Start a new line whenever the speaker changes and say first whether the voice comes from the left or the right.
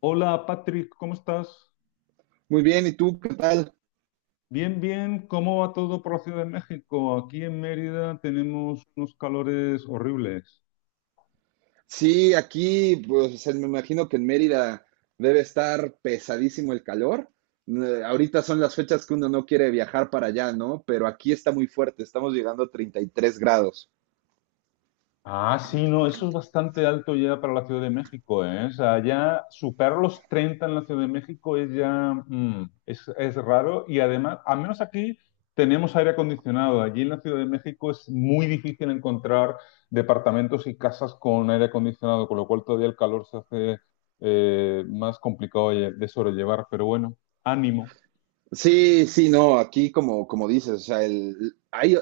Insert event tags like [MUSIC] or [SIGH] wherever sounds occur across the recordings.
left: Hola Patrick, ¿cómo estás?
right: Muy bien, ¿y tú qué tal?
left: Bien, bien, ¿cómo va todo por la Ciudad de México? Aquí en Mérida tenemos unos calores horribles.
right: Sí, aquí, pues me imagino que en Mérida debe estar pesadísimo el calor. Ahorita son las fechas que uno no quiere viajar para allá, ¿no? Pero aquí está muy fuerte, estamos llegando a 33 grados.
left: Ah, sí, no, eso es bastante alto ya para la Ciudad de México, ¿eh? O sea, ya superar los 30 en la Ciudad de México es ya, es raro y además, al menos aquí tenemos aire acondicionado. Allí en la Ciudad de México es muy difícil encontrar departamentos y casas con aire acondicionado, con lo cual todavía el calor se hace más complicado de sobrellevar. Pero bueno, ánimo.
right: Sí, sí, no, aquí como dices, o sea, el, hay,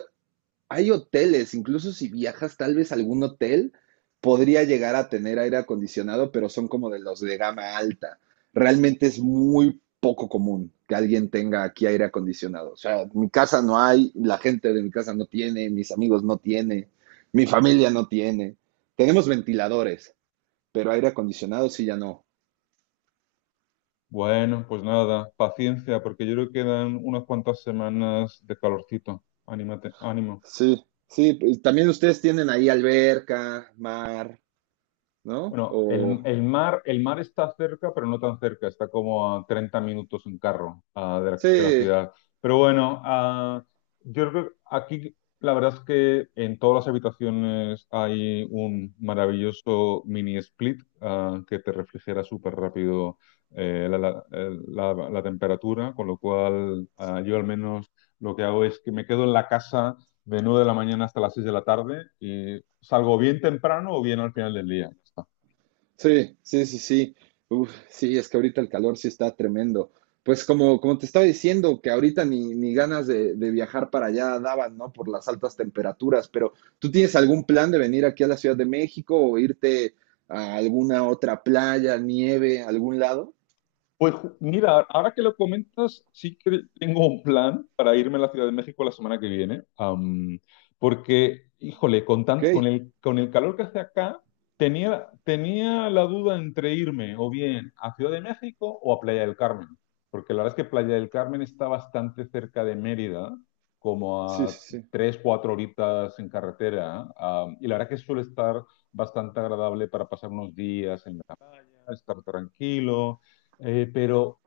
right: hay hoteles, incluso si viajas, tal vez algún hotel podría llegar a tener aire acondicionado, pero son como de los de gama alta. Realmente es muy poco común que alguien tenga aquí aire acondicionado. O sea, mi casa no hay, la gente de mi casa no tiene, mis amigos no tiene, mi familia no tiene. Tenemos ventiladores, pero aire acondicionado sí ya no.
left: Bueno, pues nada, paciencia, porque yo creo que quedan unas cuantas semanas de calorcito. Anímate, ánimo.
right: Sí, sí, pues, también ustedes tienen ahí alberca, mar, ¿no?
left: Bueno, el,
right: O
left: el mar, el mar está cerca, pero no tan cerca, está como a 30 minutos en carro de la
right: sí.
left: ciudad. Pero bueno, yo creo que aquí la verdad es que en todas las habitaciones hay un maravilloso mini split que te refrigera súper rápido la temperatura, con lo cual yo al menos lo que hago es que me quedo en la casa de 9 de la mañana hasta las 6 de la tarde y salgo bien temprano o bien al final del día.
right: Sí, sí, sí, sí. Uf, sí, es que ahorita el calor sí está tremendo. Pues como te estaba diciendo, que ahorita ni ganas de viajar para allá daban, ¿no? Por las altas temperaturas, pero ¿tú tienes algún plan de venir aquí a la Ciudad de México o irte a alguna otra playa, nieve, algún lado?
left: Pues mira, ahora que lo comentas, sí que tengo un plan para irme a la Ciudad de México la semana que viene, porque, híjole, con
right: Ok,
left: tan- con el, con el calor que hace acá, tenía la duda entre irme o bien a Ciudad de México o a Playa del Carmen, porque la verdad es que Playa del Carmen está bastante cerca de Mérida, como
right: sí,
left: a
right: sí, sí.
left: 3, 4 horitas en carretera, y la verdad que suele estar bastante agradable para pasar unos días en estar tranquilo, pero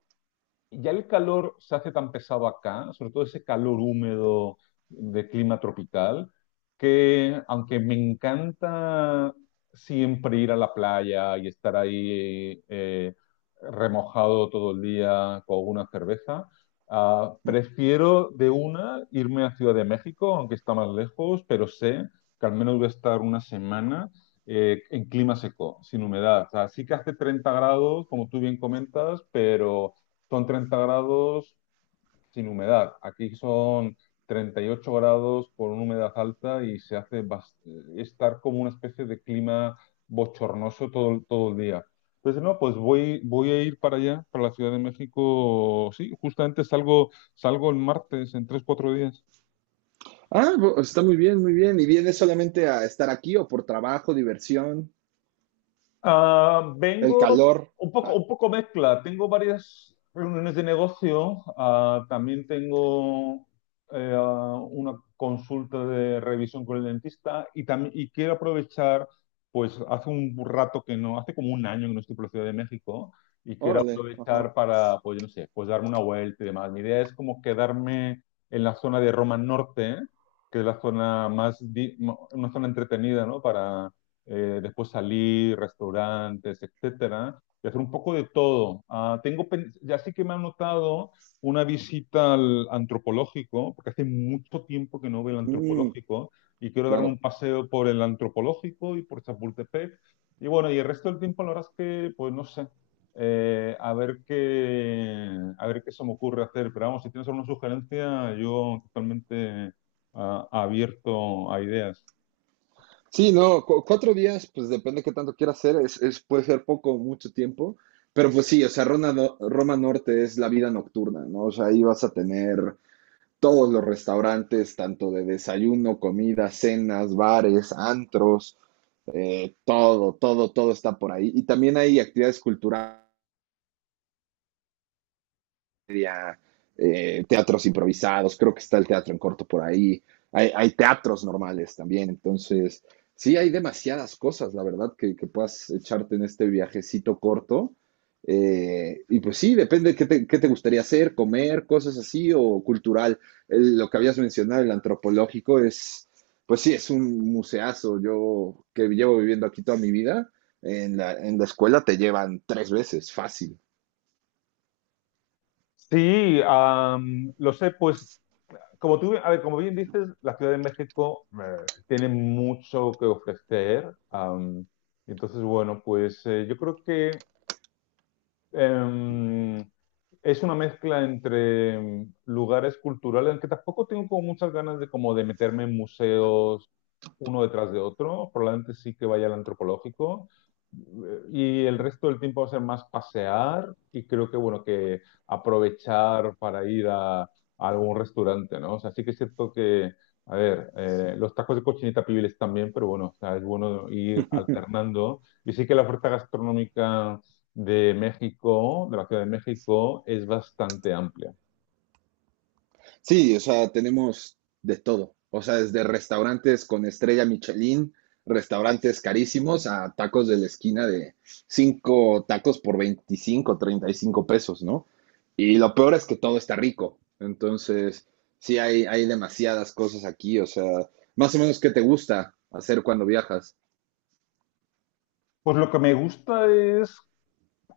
left: ya el calor se hace tan pesado acá, sobre todo ese calor húmedo de clima tropical, que aunque me encanta siempre ir a la playa y estar ahí remojado todo el día con una cerveza,
right: Mm.
left: prefiero de una irme a Ciudad de México, aunque está más lejos, pero sé que al menos voy a estar una semana en clima seco, sin humedad. O sea, sí que hace 30 grados, como tú bien comentas, pero son 30 grados sin humedad. Aquí son 38 grados con una humedad alta y se hace estar como una especie de clima bochornoso todo, todo el día. Entonces, no, pues voy a ir para allá, para la Ciudad de México. Sí, justamente salgo el martes en 3, 4 días.
right: Ah, está muy bien, muy bien. ¿Y vienes solamente a estar aquí o por trabajo, diversión,
left: Ah,
right: el
left: vengo
right: calor?
left: un poco mezcla. Tengo varias reuniones de negocio. Ah, también tengo una consulta de revisión con el dentista y también y quiero aprovechar, pues hace un rato que no, hace como un año que no estoy por la Ciudad de México y
right: [LAUGHS]
left: quiero
right: Órale, ajá.
left: aprovechar para, pues yo no sé, pues darme una vuelta y demás. Mi idea es como quedarme en la zona de Roma Norte, que es la zona más, una zona entretenida, ¿no? Después salir, restaurantes, etcétera, y hacer un poco de todo. Ah, tengo, ya sí que me ha notado una visita al antropológico, porque hace mucho tiempo que no veo el
right: Mm,
left: antropológico, y quiero darme un
right: claro.
left: paseo por el antropológico y por Chapultepec. Y bueno, y el resto del tiempo, la verdad es que, pues no sé. A ver qué, a ver qué se me ocurre hacer. Pero vamos, si tienes alguna sugerencia, yo totalmente abierto a ideas.
right: Sí, no, 4 días, pues depende qué tanto quiera hacer, puede ser poco o mucho tiempo, pero pues sí, o sea, Roma, no- Roma Norte es la vida nocturna, ¿no? O sea, ahí vas a tener todos los restaurantes, tanto de desayuno, comida, cenas, bares, antros, todo, todo, todo está por ahí. Y también hay actividades culturales, teatros improvisados, creo que está el teatro en corto por ahí, hay teatros normales también. Entonces sí hay demasiadas cosas, la verdad, que puedas echarte en este viajecito corto. Y pues sí, depende de qué te gustaría hacer, comer, cosas así, o cultural. Lo que habías mencionado, el antropológico, pues sí, es un museazo. Yo que llevo viviendo aquí toda mi vida, en la escuela te llevan tres veces, fácil.
left: Sí, lo sé, pues como tú, a ver, como bien dices, la Ciudad de México tiene mucho que ofrecer. Entonces, bueno, pues yo creo que eh, es una mezcla entre lugares culturales, aunque tampoco tengo como muchas ganas de como de meterme en museos uno detrás de otro, probablemente sí que vaya al antropológico. Y el resto del tiempo va a ser más pasear y creo que, bueno, que aprovechar para ir a algún restaurante, ¿no? O sea, sí que es cierto que, a ver, los tacos de cochinita pibil también, pero bueno, o sea, es bueno ir alternando. Y sí que la oferta gastronómica de México, de la Ciudad de México, es bastante amplia.
right: Sí, o sea, tenemos de todo. O sea, desde restaurantes con estrella Michelin, restaurantes carísimos, a tacos de la esquina de 5 tacos por 25, 35 pesos, ¿no? Y lo peor es que todo está rico. Entonces, sí, hay demasiadas cosas aquí. O sea, más o menos, ¿qué te gusta hacer cuando viajas?
left: Pues lo que me gusta es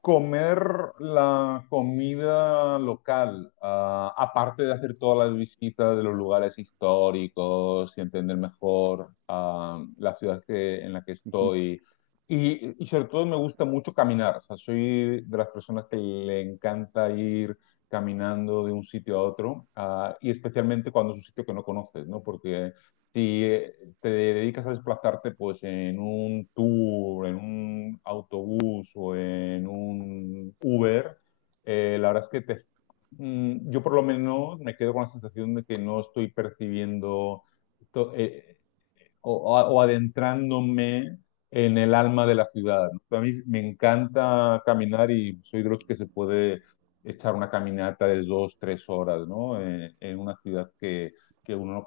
left: comer la comida local, aparte de hacer todas las visitas de los lugares históricos y entender mejor la ciudad en la que estoy. Y sobre todo me gusta mucho caminar, o sea, soy de las personas que le encanta ir caminando de un sitio a otro, y especialmente cuando es un sitio que no conoces, ¿no? Porque si te dedicas a desplazarte pues en un tour, en un autobús o en un Uber, la verdad es que yo por lo menos me quedo con la sensación de que no estoy percibiendo to- eh, o, o adentrándome en el alma de la ciudad. ¿No? A mí me encanta caminar y soy de los que se puede echar una caminata de 2, 3 horas, ¿no? En una ciudad que uno no.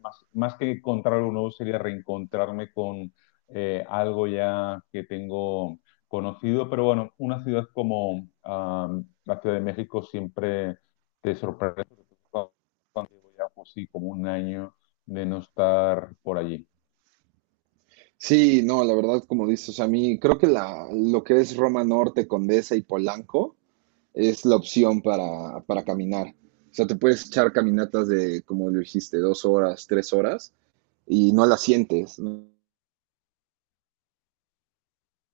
left: Más que encontrar algo nuevo sería reencontrarme con algo ya que tengo conocido, pero bueno, una ciudad como la Ciudad de México siempre te sorprende, sobre todo cuando llevo ya, pues sí, como un año de no estar por allí.
right: Sí, no, la verdad, como dices, o sea, a mí creo que lo que es Roma Norte, Condesa y Polanco es la opción para caminar. O sea, te puedes echar caminatas de, como lo dijiste, 2 horas, 3 horas, y no las sientes, ¿no?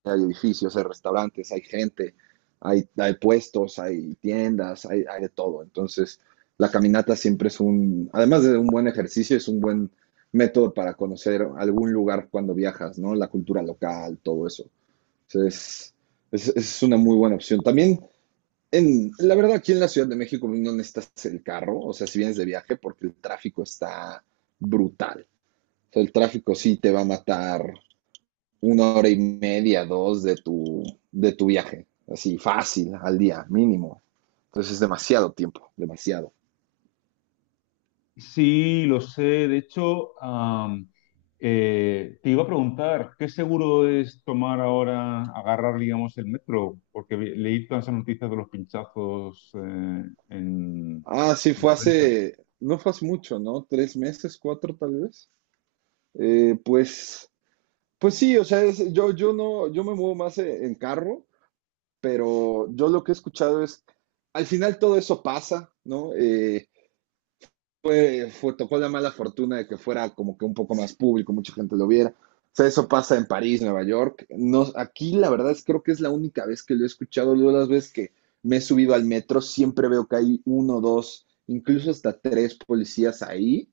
right: Hay edificios, hay restaurantes, hay gente, hay puestos, hay tiendas, hay de todo. Entonces, la caminata siempre es un, además de un buen ejercicio, es un buen método para conocer algún lugar cuando viajas, ¿no? La cultura local, todo eso. Entonces, es una muy buena opción. También, la verdad, aquí en la Ciudad de México no necesitas el carro, o sea, si vienes de viaje, porque el tráfico está brutal. O sea, el tráfico sí te va a matar una hora y media, dos de tu viaje, así fácil al día, mínimo. Entonces es demasiado tiempo, demasiado.
left: Sí, lo sé. De hecho, te iba a preguntar, ¿qué seguro es tomar ahora, agarrar, digamos, el metro? Porque leí todas esas noticias de los pinchazos en
right: Ah, sí, fue
left: la prensa.
right: hace, no fue hace mucho, ¿no? 3 meses, cuatro tal vez. Eh, pues, pues sí, o sea, yo no, yo me muevo más en carro, pero yo lo que he escuchado es, al final todo eso pasa, ¿no? Tocó la mala fortuna de que fuera como que un poco más público, mucha gente lo viera. O sea, eso pasa en París, Nueva York. No, aquí la verdad es creo que es la única vez que lo he escuchado. Luego las veces que me he subido al metro siempre veo que hay uno, dos, incluso hasta tres policías ahí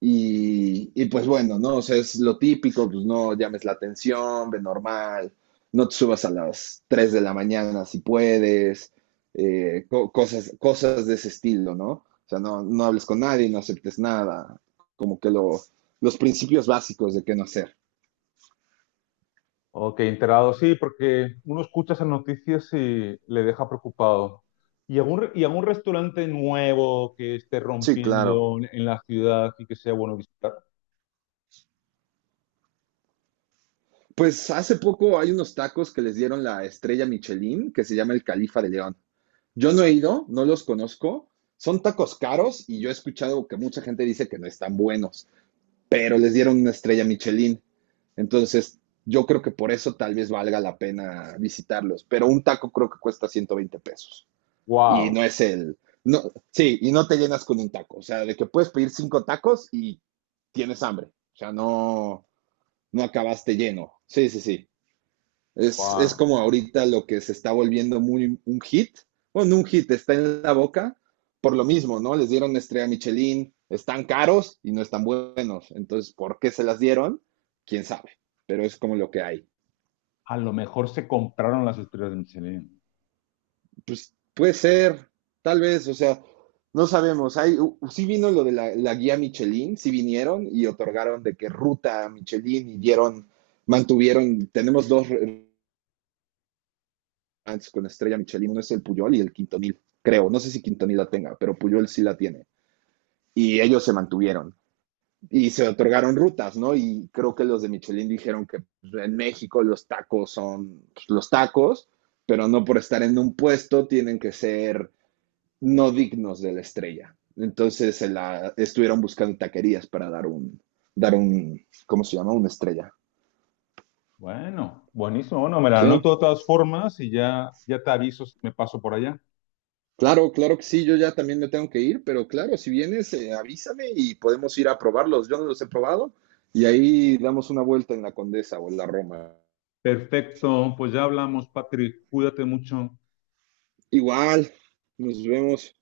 right: pues bueno, ¿no? O sea, es lo típico, pues no llames la atención, ve normal, no te subas a las 3 de la mañana si puedes, co cosas de ese estilo, ¿no? O sea, no, no hables con nadie, no aceptes nada, como que los principios básicos de qué no hacer.
left: Ok, enterado, sí, porque uno escucha esas noticias y le deja preocupado. ¿Y algún, y algún restaurante nuevo que esté
right: Sí, claro.
left: rompiendo en la ciudad y que sea bueno visitar?
right: Pues hace poco hay unos tacos que les dieron la estrella Michelin, que se llama el Califa de León. Yo no he ido, no los conozco. Son tacos caros y yo he escuchado que mucha gente dice que no están buenos, pero les dieron una estrella Michelin. Entonces, yo creo que por eso tal vez valga la pena visitarlos. Pero un taco creo que cuesta 120 pesos. Y
left: ¡Wow!
right: no es el... No, sí, y no te llenas con un taco. O sea, de que puedes pedir cinco tacos y tienes hambre. O sea, no, no acabaste lleno. Sí, sí, sí. Es
left: ¡Wow!
right: como ahorita lo que se está volviendo muy un hit. Bueno, no un hit, está en la boca por lo mismo, ¿no? Les dieron estrella Michelin, están caros y no están buenos. Entonces, ¿por qué se las dieron? Quién sabe, pero es como lo que hay.
left: A lo mejor se compraron las estrellas de Michelin.
right: Pues puede ser, tal vez, o sea, no sabemos. Sí vino lo de la guía Michelin, sí vinieron y otorgaron de qué ruta Michelin y dieron, mantuvieron, tenemos dos antes con Estrella Michelin, uno es el Puyol y el Quintonil, creo. No sé si Quintonil la tenga, pero Puyol sí la tiene. Y ellos se mantuvieron y se otorgaron rutas, ¿no? Y creo que los de Michelin dijeron que en México los tacos son los tacos, pero no por estar en un puesto tienen que ser no dignos de la estrella. Entonces estuvieron buscando taquerías para dar un, ¿cómo se llama? Una estrella.
left: Bueno, buenísimo. Bueno, me la
right: Sí,
left: anoto de todas formas y ya, ya te aviso si me paso por allá.
right: claro, claro que sí, yo ya también me tengo que ir, pero claro, si vienes, avísame y podemos ir a probarlos. Yo no los he probado y ahí damos una vuelta en la Condesa o en la Roma.
left: Perfecto, pues ya hablamos, Patrick. Cuídate mucho.
right: Igual, nos vemos.